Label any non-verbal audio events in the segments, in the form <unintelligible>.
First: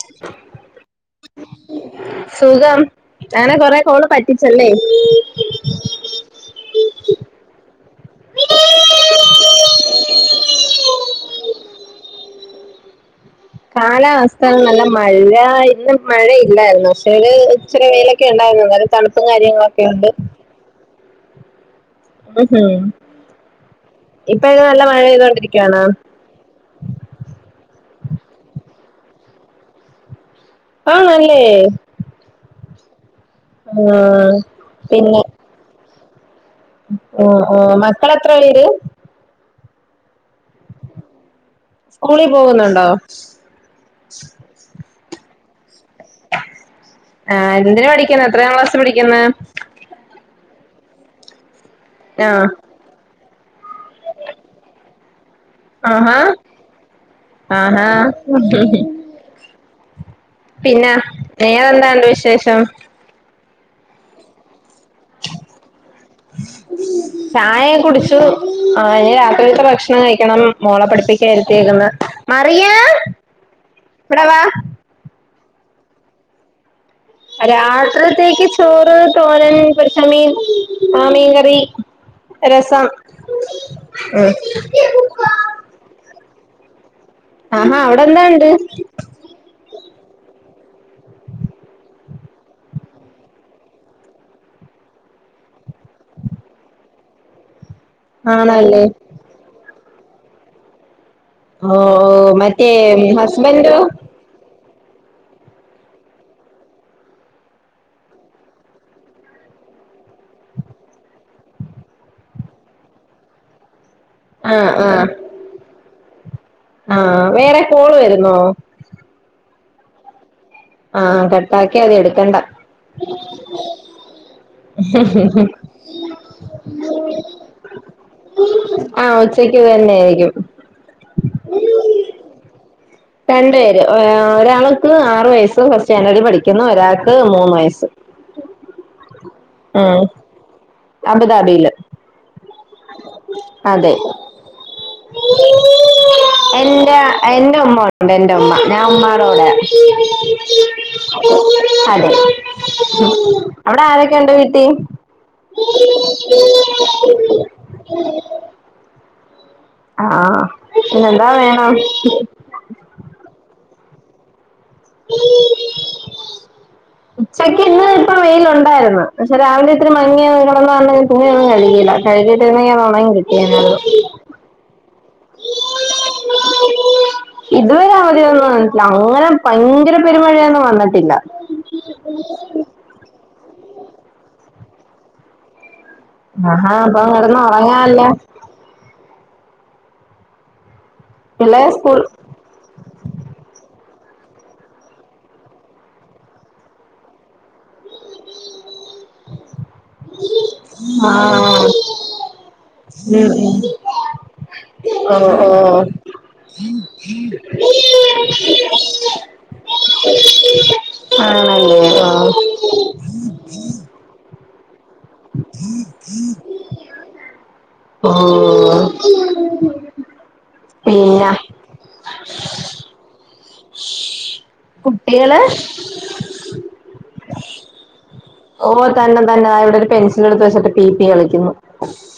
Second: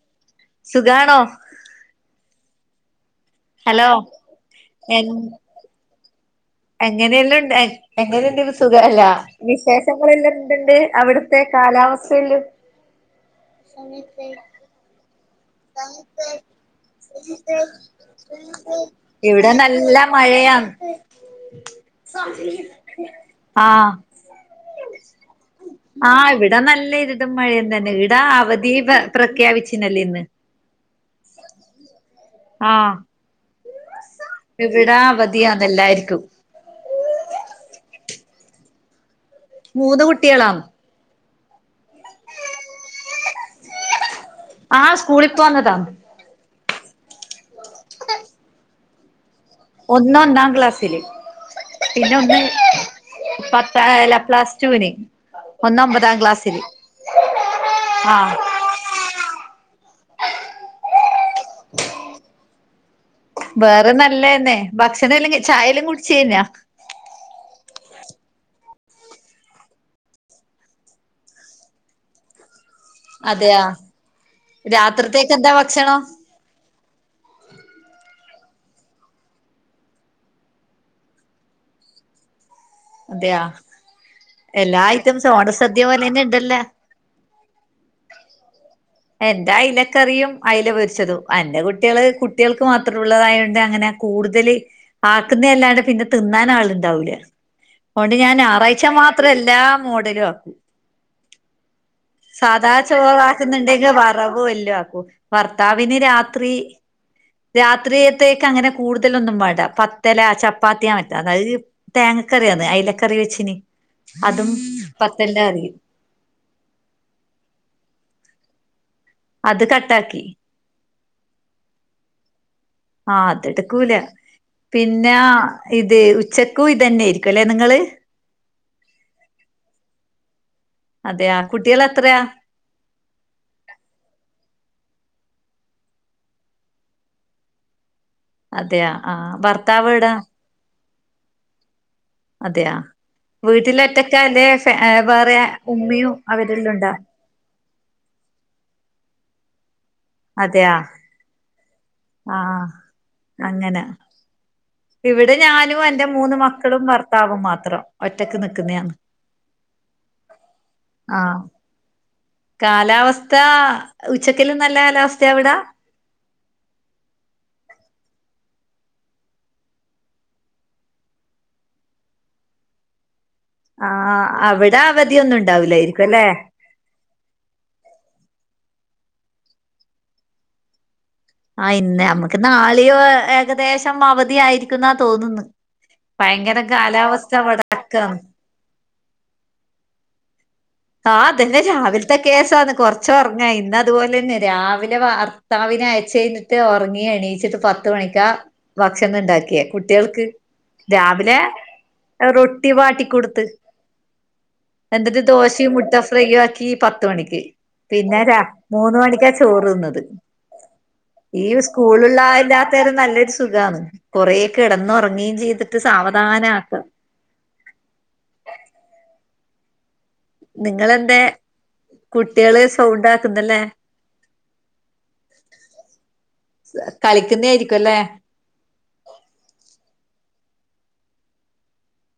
<unintelligible> സുഖാണോ സുഖം ഞാൻ കൊറെ ഹലോ കോള് പറ്റിച്ചല്ലേ എങ്ങനെയല്ലാംണ്ട് എങ്ങനെയണ്ട് സുഖല്ല വിശേഷങ്ങളെല്ലാംന്ത്‌ണ്ട് അവിടുത്തെ കാലാവസ്ഥയെല്ലും കാലാവസ്ഥ നല്ല മഴ ആ ഇന്നും മഴ ഇല്ലായിരുന്നു പക്ഷെ ഒരു ഇച്ചിരി വെയിലൊക്കെ ഉണ്ടായിരുന്നു തണുപ്പും കാര്യങ്ങളൊക്കെ ഉണ്ട് മഴയാന്ന് ആഹ് ഇപ്പ ഇത് നല്ല മഴ പെയ്തൊണ്ടിരിക്കാണോ ഇപ്പഴും മഴ തന്നെ ഇവിടെ അവധി പ്രഖ്യാപിച്ചിനല്ലേ ഇന്ന് ആണല്ലേ ആ ആഹ് ഇവിടാ അവധിയാന്ന് എല്ലാരിക്കും ആ ആ മക്കള് എത്ര പേര് മൂന്ന് കുട്ട്യേളാ സ്കൂളി പോവുന്നുണ്ടോ ആ സ്കൂളി പോന്നതാ ആ എന്തിനാ പഠിക്കുന്ന് എത്രാം ക്ലാസ്സ് പഠിക്ക്ന്ന് ഒന്ന് ഒന്നാം ക്ലാസ്സില് പിന്നെ ഒന്ന് ആഹ് പത്താം അല്ല പ്ലസ്ടൂ ന് ആഹാ ആഹ ആഹ് പിന്നെ വേറെഎന്തൊണ്ട് വിശേഷം വേറെ നല്ലന്നെ ഭക്ഷണ എല്ലാം ചായെല്ലാം കുടിച്ചേഞ്ഞാ ചായ കുടിച്ചു ആ ഇനി രാത്രിത്തെ ഭക്ഷണം കയിക്കണം മോള പഠിപ്പിക്കായിരുത്തേക്കുന്ന് മറിയാ അതെയാ രാത്രിത്തേക്ക് എന്താ ഭക്ഷണം രാത്രിത്തേക്ക് ചോറ് തോരൻ പൊരിച്ചമീൻ ആ മീൻ കറി രസം അതെയാ ഉം എല്ലാ ഐറ്റസും ഓണസദ്യ പോലെ തന്നെ ഇണ്ടല്ലേ ആഹാ അവിടെന്താ ഉണ്ട് എന്റെ അയിലക്കറിയും അയില പൊരിച്ചതും എന്റെ കുട്ടികള് കുട്ടികൾക്ക് മാത്രം ഉള്ളതായൊണ്ട് അങ്ങനെ കൂടുതല് ആക്കുന്ന അല്ലാതെ പിന്നെ തിന്നാൻ ആളുണ്ടാവൂല്ല അതൊണ്ട് ആണല്ലേ ഞായറാഴ്ച മാത്രം എല്ലാ മോഡലും ആക്കൂ ഓഹ് ഓഹ് മറ്റേ ഹസ്ബന്റോ വറവ് വല്ലു ആക്കൂ ഭർത്താവിന് രാത്രി രാത്രിയത്തേക്ക് അങ്ങനെ കൂടുതലൊന്നും വേണ്ട പത്തലാ ചപ്പാത്തിയാ പറ്റ അതായത് തേങ്ങക്കറിയന്ന് അയ്ലക്കറി വെച്ചനി അതും ആ പത്തെല്ലാം അറിയും ആഹ് വേറെ കോള് വരുന്നോ? അത് കട്ടാക്കി ആഹ് കട്ടാക്കിയാ മതി എടുക്കണ്ട ആഹ് അതെടുക്കൂല പിന്നെ ഇത് ഉച്ചക്കും ഇതന്നേയിരിക്കും അല്ലേ നിങ്ങള് ആഹ് ഉച്ചക്ക് തന്നെ ആയിരിക്കും അതെയാ കുട്ടികള് എത്രയാ രണ്ട് പേര് ഒരാൾക്ക് ആറു വയസ്സ് ഫസ്റ്റ് സ്റ്റാൻഡേർഡിൽ പഠിക്കുന്നു ഒരാൾക്ക് മൂന്ന് വയസ്സ് അതെയാ ആഹ് ഭർത്താവ് ഉം എവിടാ അബുദാബിയില് അതെയാ വീട്ടില് അതെ ഒറ്റക്കല്ലേ വേറെ ഉമ്മയും അവരെല്ലാം ഉണ്ടാ എന്റെ എന്റെ ഉമ്മണ്ട് എന്റുമ്മ ഞാൻ ഉമ്മാടൂടാ അതെയാ അതെ ആഹ് അങ്ങനെ അവിടെ ആരൊക്കെ ഉണ്ട് വീട്ടി ഇവിടെ ഞാനും എന്റെ മൂന്ന് മക്കളും ഭർത്താവും മാത്രം ഒറ്റക്ക് നിക്കുന്നയാണോ ആഹ് പിന്നെന്തോ ആഹ് വേണം കാലാവസ്ഥ ഉച്ചക്കിലും നല്ല കാലാവസ്ഥയാ അവിട ഉച്ചക്ക് ഇന്ന് ഇപ്പം വെയില് ഉണ്ടായിരുന്നു പക്ഷെ രാവിലെ ഇത്തിരി മങ്ങി കിടന്ന് പിന്നെ ഒന്നും കഴികില്ല കഴുകി ഇട്ടിരുന്നെങ്കിൽ ഉണങ്ങി കിട്ടിയേനെ അത് ആ അവിടെ അവധിയൊന്നും ഉണ്ടാവൂലായിരിക്കും അല്ലെ ഇതുവരെ അവധിയൊന്നും വന്നിട്ടില്ല അങ്ങനെ ഭയങ്കര പെരുമഴയൊന്നും വന്നിട്ടില്ല ആ ഇന്ന് നമ്മുക്ക് നാളെയോ ഏകദേശം അവധിയായിരിക്കും എന്നാ തോന്നുന്നു ഭയങ്കര ആഹാ അപ്പൊ കാലാവസ്ഥ കിടന്ന് ഉറങ്ങാല്ലോ വടക്കാം ആഹ് അതന്നെ പിള്ളേര് സ്കൂൾ രാവിലത്തെ കേസാന്ന് കുറച്ച് ഉറങ്ങ ഇന്ന അതുപോലെ തന്നെ രാവിലെ ഭർത്താവിനെ അയിച്ചയിഞ്ഞി റ്റെ ഉറങ്ങി എണീച്ചിട്ട് പത്ത് മണിക്കാ ഭക്ഷണം ഉണ്ടാക്കിയേ കുട്ടികൾക്ക് ആ രാവിലെ റ റൊട്ടി ഉം വാട്ടിക്കൊടുത്ത് ഉം എന്തന്നിട്ട് ഓ ദോഷ ചറ്റി ഓ മുട്ട ഫ്രൈയും ആക്കി പത്തുമണിക്ക് പിന്നെ മൂന്ന് മണിക്കാ ചോറുതിന്നത് ഈ ആണല്ലേ സ്കൂളുള്ള എല്ലാ ലും നല്ലൊരു സുഖണ് കുറേ കിടന്നുറങ്ങേം ചെയ്തിട്ട് സാവധാനം ആക്ക ആഹ് നിങ്ങളെന്തേ കുട്ടികള് സൗണ്ട ആക്കുന്നല്ലേ കുട്ടികള് കളിക്കുന്നേ ആയിരിക്കും അല്ലേ. ഓ തന്നെ തന്നെ, അവിടെ ഒരു പെൻസൽ എടുത്ത് വച്ചിട്ട് പിപി കളിക്കുന്നു.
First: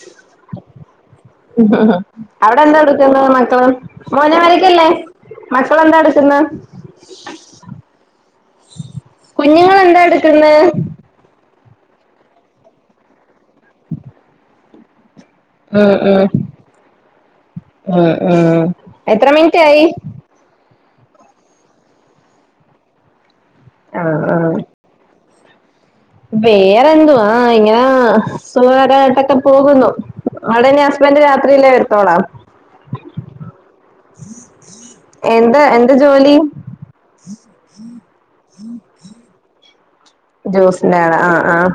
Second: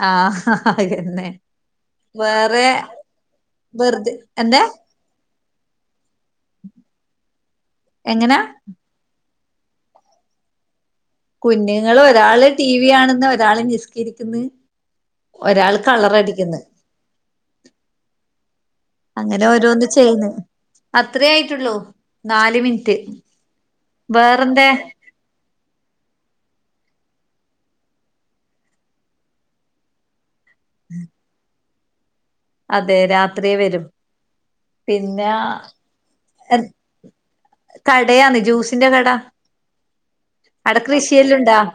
ആഹ അതന്നെ. അവിടെ വേറെ എന്താ എടുക്കുന്ന് മക്കള്? വെറുതെ എന്താ മക്കളെന്താ എടുക്കുന്നെ? എങ്ങന? കുഞ്ഞുങ്ങൾ എന്താ എടുക്കുന്നേ? കുഞ്ഞുങ്ങൾ ഒരാള് ടിവി കാണ്ന്ന്. ഒരാള് നിസ്കരിക്കുന്ന്. ഒരാള് ഉം ഉം കളറടിക്കുന്ന്. ഉം ഉം എത്ര അങ്ങനെ മിനിറ്റ് ആയി ഓരോന്ന് ചെയ്യന്ന്. അത്രേ ആയിട്ടുള്ളൂ, നാല് മിനിറ്റ് ആഹ് ആഹ് വേറെന്തേ? വേറെന്തുവാ. ഇങ്ങനെ സുഖായിട്ടൊക്കെ പോകുന്നു. അവിടെ ന്ന ഹസ്ബന്റ് രാത്രില്ല വരുത്തോളാ? അതെ രാത്രി വരും. പിന്ന, എന്താ എന്ത് ജോലി കടയാണ് ജ്യൂസിന്റെ കട. അവിടെ ജ്യൂസിന്റെ കട. ആഹ കൃഷിയെല്ലാം ഉണ്ടാ ആഹ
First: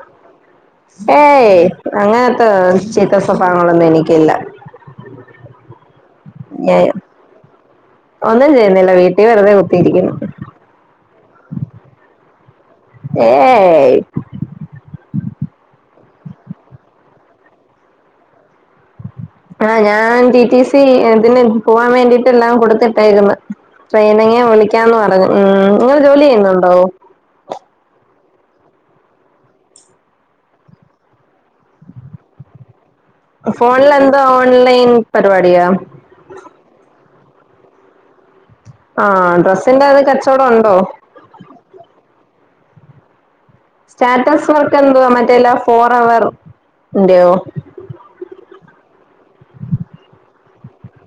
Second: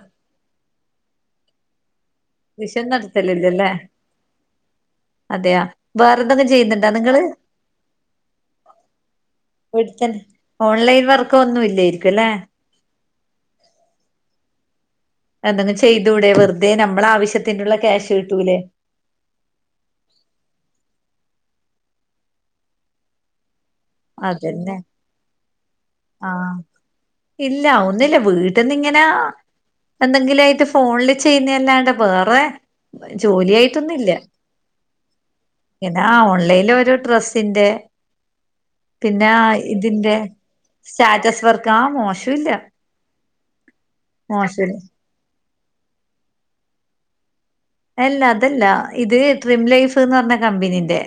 ഏയ് അങ്ങനത്ത കൃഷിയൊന്നും ചീത്ത നടത്തലില്ലല്ലേ സ്വഭാവങ്ങളൊന്നും എനിക്കില്ല. അതെയാ. വേറെ എന്തെങ്കും ചെയ്യുന്നുണ്ടോ നിങ്ങള്? ഒന്നും ചെയ്യുന്നില്ല വീട്ടിൽ വെറുതെ കുത്തിയിരിക്കുന്നു വീട്ടുത്തന്നെ. ഓൺലൈൻ വർക്ക് ഒന്നും ഇല്ലായിരിക്കും അല്ലെ. ഏയ് എന്തെങ്കും ചെയ്തുടെ. വെറുതെ നമ്മളെ ആവശ്യത്തിനുള്ള ക്യാഷ് കിട്ടൂലേ. ആഹ ഞാൻ ടി റ്റി സി ഇതിന് പോവാൻ വേണ്ടിട്ട് എല്ലാം കൊടുത്തിട്ടേക്കുന്നു. ട്രെയിനങ്ങിനു അതന്നെ വിളിക്കാന്ന് പറഞ്ഞു. ഉം നിങ്ങള് ജോലി ആഹ് ചെയ്യുന്നുണ്ടോ? ഇല്ല ഒന്നില്ല വീട്ടന്ന ഇങ്ങനാ. എന്തെങ്കിലും ആയിട്ട് ഫോണില് ചെയ്യുന്നല്ലാണ്ട്. വേറെ, ജോലിയായിട്ടൊന്നുല്ല ഫോണിലെന്താ ഓൺലൈൻ പരിപാടിയാ. പിന്നെ ആ ഓൺലൈനിൽ ഒരു ഡ്രസ്സിന്റെ. പിന്നെ ആ ഡ്രസ്സിന്റെ അത് ഇതിന്റെ കച്ചവടം ഉണ്ടോ സ്റ്റാറ്റസ് വർക്ക്. ആ മോശം ഇല്ല. സ്റ്റാറ്റസ് വർക്ക് എന്തുവാ. മറ്റേല്ല ഫോറെവെർ ന്റെയോ? അല്ല അതല്ല. ഇത് ട്രീം ലൈഫ് എന്ന് പറഞ്ഞ കമ്പനീന്റെ.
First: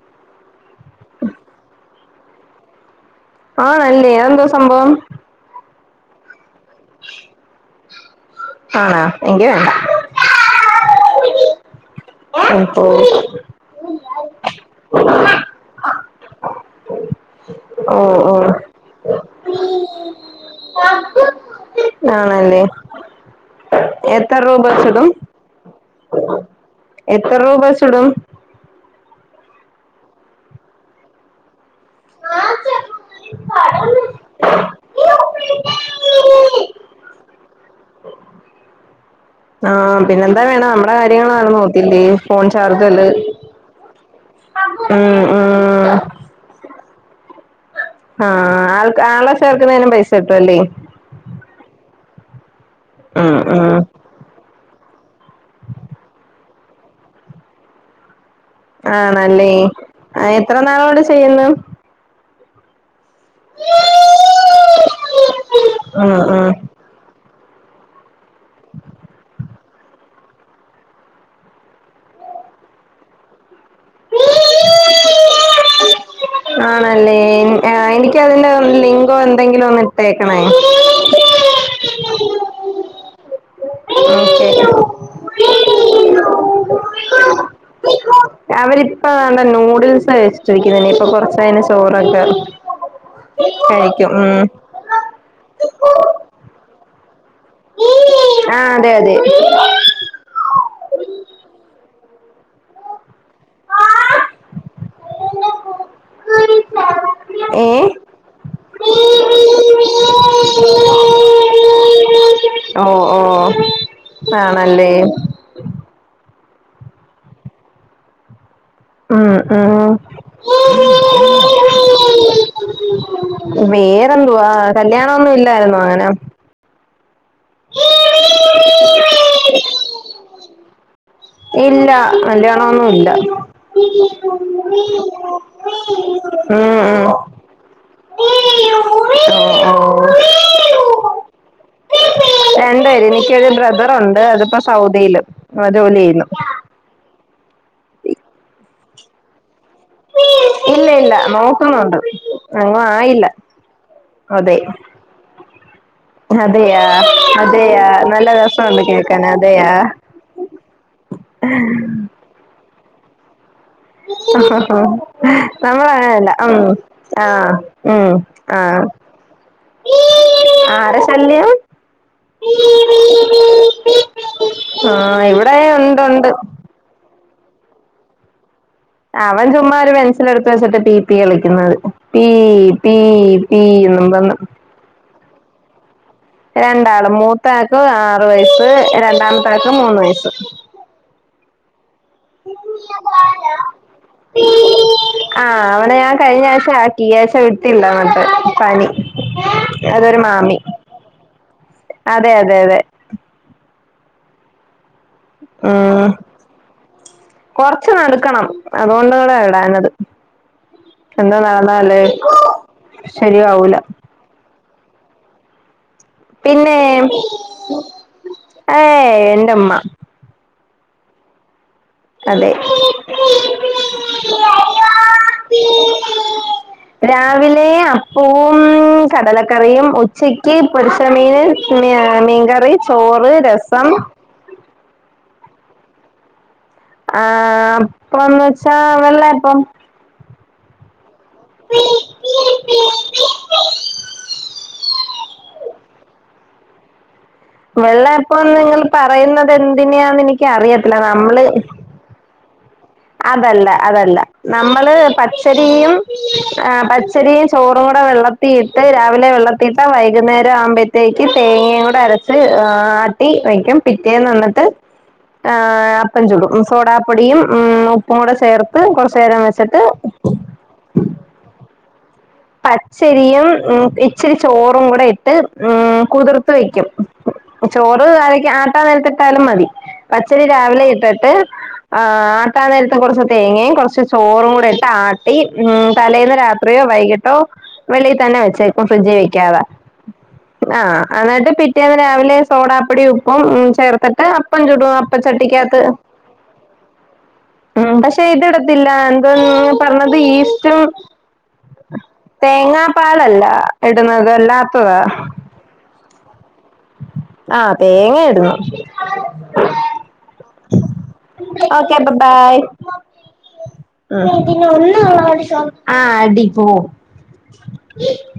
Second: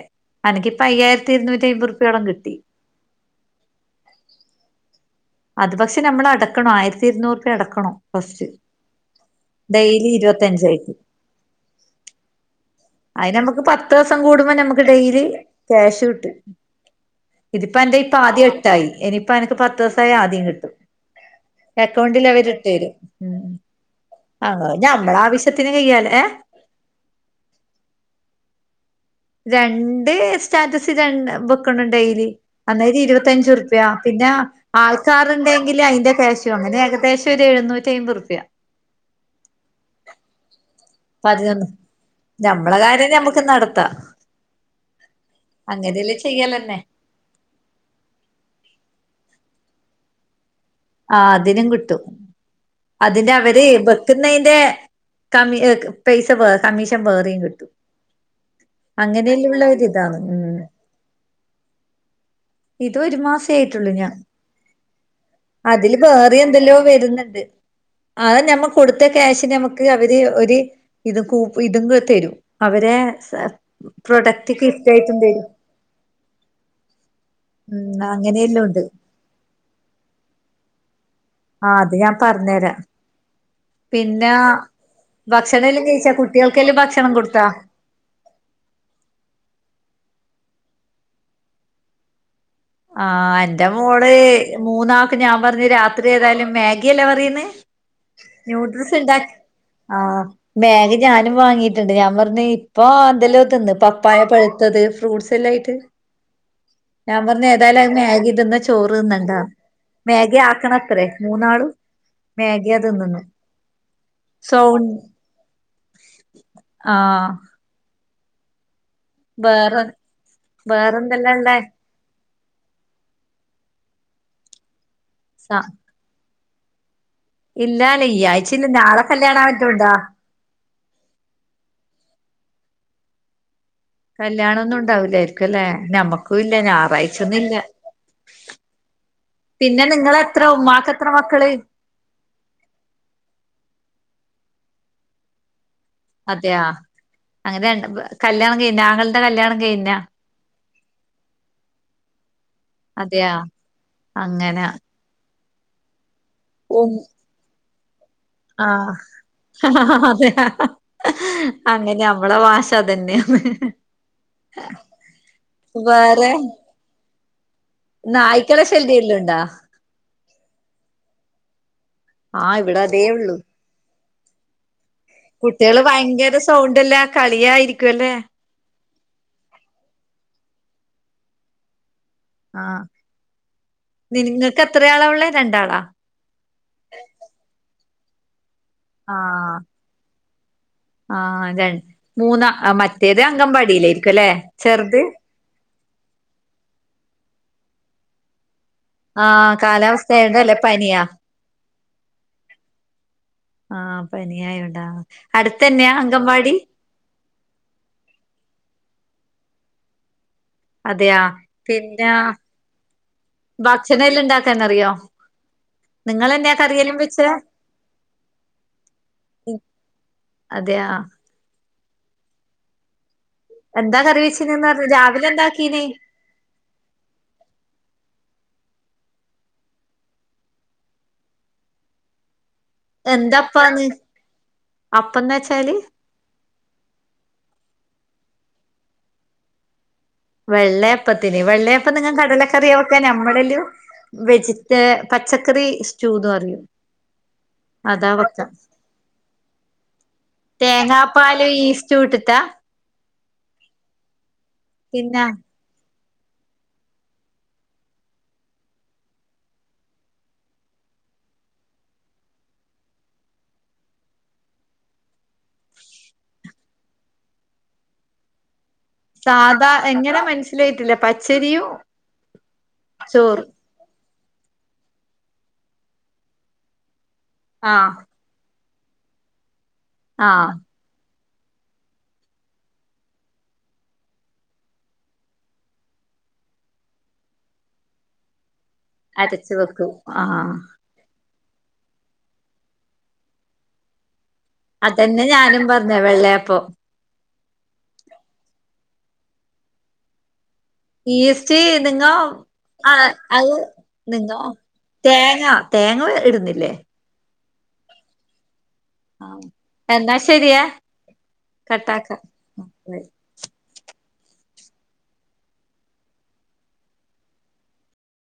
അനിക്കിപ്പം അയ്യായിത്തി ഇരുന്നൂറ്റി അമ്പത് രൂപയോളം കിട്ടി. ആ നല്ലേ അത് എന്താ സംഭവം. അത് പക്ഷെ നമ്മള അടക്കണം. ആയിരത്തി ഇരുന്നൂറ് റുപിയ അടക്കണം ഫസ്റ്റ്. ആണാ എങ്കി ഡെയിലി വേണ്ട ഇരുപത്തഞ്ചായിട്ട്. അത് <unintelligible> നമുക്ക് പത്ത് ദിവസം കൂടുമ്പോ നമുക്ക് ഡെലി ക്യാഷ് കിട്ടും. ഇതിപ്പ എന്റെ ഓ ഇപ്പ ഓ ആദ്യം എട്ടായി. ഇനിയിപ്പ എനിക്ക് പത്ത് ദിവസമായി ആദ്യം കിട്ടും. അക്കൗണ്ടില് അവര് ആണല്ലേ ഇട്ടു തരും. എത്ര രൂപ ആണോ. ചുടും നമ്മള ആവശ്യത്തിന് കൈയാലേ. ഏ എത്ര രൂപച്ചുടും? രണ്ട് സ്റ്റാറ്റസി, ഇടമ്പോ കൊണ്ട് ഡെയിലി. അന്നേരം ഇരുപത്തഞ്ചു റുപിയ, പിന്ന ആളൾക റ് ണ്ടെങ്കിൽ അതിന്റെ ക്യാഷും. അങ്ങനെ ഏകദേശം ഒരു എഴുന്നൂറ്റിമ്പത് റുപ്യ. ആഹ പിന്നെന്താ വേണം. ടാ കാര്യങ്ങള് പതിനൊന്ന് നടന്നുപോവതില്ലേ. ഫോൺ നമ്മളെ ചാർജയില്. കാര്യം ഞമ്മക്ക് ഉം ഉം. അങ്ങനെ യെല്ലേ ചെയ്യാലന്നെ. ആഹ ആ ആൾക്ക ആളെ ചേർക്കുന്നേനും പൈസ കിട്ടും അല്ലേ. ആ അതിനും കിട്ടും. അതിന്റെ ഉം അവരെ ഉം ബ പിന്നതിന്റെ കമ്മി പൈസേ കമ്മീഷൻ വേറെയും കിട്ടും. അങ്ങനെയൊക്കെ ഉള്ള ഒരിതാണ് ഞോടെ ചെയ്യുന്നു ഇത് ഒരു മാസം ചെയ്ട്ടുള്ളു ഞാൻ അതില് ഉം വേറെ ഉം എന്തെല്ലോ വരുന്നുണ്ട് അത ഞമ്മ കൊടുത്ത ക്യാഷ് ഞമ്മക്ക് അവര് ഒരു ഇതും കൂ ഇതും തരും അവരെ പ്രൊഡക്റ്റ് ഗിഫ്റ്റ് ആയിട്ടും തരും ആണല്ലേ ഉം എനിക്കതിന്റെ അങ്ങനെയെല്ലാം ഉണ്ട് ലി എന്തെങ്കിലും ഒന്ന് ഇട്ടേക്കണേ ആ അത് ഞാൻ പറഞ്ഞേരാ പിന്നെ ഓക്കെ ഭക്ഷണെല്ലാം കഴിച്ച കുട്ടികൾക്കെല്ലാം ഭക്ഷണം കൊടുത്താ അവരിപ്പ എന്താ നൂഡിൽസ് കഴിചിട്ടിരിക്കുന്ന ഇപ്പൊ കൊറച്ച് കഴിഞ്ഞ ചോറൊക്കെ ആഹ് എന്റെ മോള് കഴിക്കും ഉം മൂന്നാക്ക് ഞാൻ പറഞ്ഞ് രാത്രി ഏതായാലും മാഗി അല്ലേ പറയന്ന് ആ അതെ അതെ ആ മാഗി ഞാനും വാങ്ങിയിട്ടുണ്ട് ഞാൻ പറഞ്ഞ് ഇപ്പൊ എന്തെലോ തിന്ന് പപ്പായ പഴുത്തത് ഫ്രൂട്ട്സ് ഇതെല്ലായിട്ട് ഏ എന്തായാലും അത് മാഗിതിന്ന് ചോറ് തിന്നണ്ട മാഗി ആക്കണത്രേ മൂന്നാളും മാഗിയാ ഓ ഓ തിന്നുന്നെ ആണല്ലേ ആ ഉം വേറെ വേറെന്തെല്ലാ ള്ളെ വേറെന്തുവാ കല്യാണൊന്നും ഇല്ലായിരുന്നോ അങ്ങനെ ഇല്ലല്ല ഈ ആഴ്ചല്ല നാളെ കല്യാണൊ മറ്റോണ്ടോ ഇല്ല കല്യാണൊന്നും ഇല്ല കല്യാണൊന്നും ഉണ്ടാവില്ലായിരിക്കും അല്ലേ ഞമ്മക്കും <unintelligible> ഇല്ല മം മം ഞായറാഴ്ചൊന്നും ഇല്ല പിന്നെ നിങ്ങളെത്ര ഉമ്മാക്ക് എത്ര മക്കള് രണ്ട്പേര് എനിക്ക്‌ ഒരു ബ്രദറുണ്ട് അതിപ്പോ സൗദിയിൽ ജോലി ചെയ്യുന്നു അതെയാ അങ്ങനെ കല്യാണം കയിഞ്ഞ ആങ്ങളടെ കല്യാണം കഴിഞ ഇല്ല ഇല്ല നോക്കുന്നുണ്ട് അങ്ങും ആയില്ല അതെയാ അതെ അങ്ങനെ അതെയ ഉം അതെയ നല്ല രസമുണ്ട് കേക്കാൻ അതെയാ ആഹ് അതെയ അങ്ങനെ നമ്മള ഭാഷ അതന്നെ ഹ് ഹ് ഹ് നമ്മൾ അങ്ങനല്ല വേറെ ഉം ആ ഉം നായ്ക്കളെ ആഹ ശല്യല്ലോണ്ടാ ആരെ ശല്യം ആഹ് ഇവിടെ അതേ ഉള്ളൂ ആഹ് ഇവിടെ കുട്ടികള് ഉണ്ട് ഉണ്ട് ഭയങ്കര സൗണ്ടല്ല കളിയായിരിക്കുവല്ലേ അവൻ ചുമ്മാ ഒരു പെൻസിൽ എടുത്തുവെച്ചിട്ട് പി പി കളിക്കുന്നത് പി ആഹ് പി പി എന്നും പറഞ്ഞു നിങ്ങക്ക് എത്രയാളാ ഉള്ളേ രണ്ടാളാ രണ്ടാള് മൂത്താൾക്ക് ആറു വയസ്സ് രണ്ടാമത്താൾക്ക് മൂന്ന് വയസ്സ് ആ ഇതാണ് മൂന്ന മറ്റേത് അങ്കമ്പാടിയിലായിരിക്കും അല്ലെ ചെറുത് ആഹ് അവിടെ ഞാൻ കഴിഞ്ഞ ആഴ്ച ആക്കി ഈ ആഴ്ച്ച വിട്ടില്ല അങ്ങട്ട് പനി ആഹ് കാലാവസ്ഥ അതൊരു ആയോണ്ടല്ലേ മാമി പനിയാ അതെ അതെ അതെ ആഹ് പനിയായോണ്ടാ അടുത്തന്നെയാ ഉം അങ്കൻവാടി കൊറച്ച് നടുക്കണം അതുകൊണ്ടുടാ വിടാനത് അതെയാ എന്താ നാടാല്ലേ പിന്നെ ശരിയാവൂല തന്നെ അറിയോ നിങ്ങളെന്ന പിന്നെ കറിയലും വച്ച് ഏയ് എന്റുമ്മ അതെയ അതെ എന്താ കറി വെച്ച്ന്ന്ന പറഞ് രാവിലെ എന്താക്കീന് രാവിലെ അപ്പവും കടലക്കറിയും ഉച്ചക്ക് പൊരിച്ചമീന് മീൻകറി ചോറ് രസം അപ്പം ന് വെച്ചാല് ആഹ് അപ്പം ന്ന് വെച്ചാ വെള്ളയപ്പം വെള്ളയപ്പത്തിന് വെള്ളയപ്പം നിങ്ങ കടലക്കറിയ വെക്കാ നമ്മളല്ലും വെജിറ്റ് പച്ചക്കറീ സ്റ്റൂത് അറിയൊ വെള്ളയപ്പന്ന് ഇങ്ങള് പറയ്ന്നത് എന്തിനെയാന്ന് എനിക്ക് അറിയത്തില്ല നമ്മള് ചൂട്ട്ത്താ അതല്ല അതല്ല നമ്മള് പച്ചെ <inaudible> ആഹ് പച്ചരീം ചോറും കുട വെള്ളത്തിയിട്ട് രാവിലെ വെള്ളത്തീട്ടാ വൈകുന്നേര ആവ്മ്പ തേക്ക് തേങ്ങീം കൂട അരച്ച് ആട്ടി വെക്കും പിറ്റേന്ന് അന്ന്ട്ട് ആഹ് അപ്പ ചുടും സോടാപ്പൊടിയും ഉം ഉപ്പും കൂടെ ചേർ കൊറ്ച്ചേരം വച്ച്ട്ട് ഇല്ലയ്റ്റല്ല പച്ചരിയും പച്ചരിയും ചോറും ഉം ഇച്ചിരി ചോറുംകുട ഇട്ട് ഉം കുതിർത്ത് വെക്കും ആഹ് ചോറ് കാലക്ക് ആട്ടാ നേരത്തിട്ടാലും മതി പച്ചരി ആഹ് രാവിലെ ഇട്ട്ട്ട് ആഹ് ആട്ടാ നേരത്ത് കൊറ്ച്ച് തേങ്ങിം കൊറ്ച്ച് ചോറും കൂട ഇട്ട് ആട്ടി ഉം തലേന്ന് രാത്രി വൈകി ട്ടോ വെളിയി തന്നെ വെച്ചേക്കു ഫ്രിഡ്ജി അരച്ച് വെക്കാതെ വെക്കും ആഹ് ആഹ് അന്നിട്ട് പിറ്റേന്ന് രാവിലെ സോടാപ്പൊടിം ഉപ്പും ചേർത്ത്ട്ട് അപ്പം ചുടൊ അപ്പ അതന്നെ ഞാനും ചട്ടിക്കകത്ത് പറഞ്ഞെ വെള്ളയപ്പം ഉം പഷെ ഇത്ട്ത്തില്ലാഎന്ത പറഞ്ഞത് ഈസ്റ്റും ഈസ്റ്റ് നിങ്ങൊ ആഹ് തേങ്ങാപ്പാലല്ല അത് ഇടുന്നത് നിങ്ങൊ അല്ലാത്തതാ തേങ്ങ തേങ്ങ ഇട്ന്നില്ലെ ആഹ് തേങ്ങ ഇട്ന്നു ആഹ് എന്നാ ശരിയെ കട്ടാക്ക് പിന്ന ആഹ് അടി പോ <unintelligible>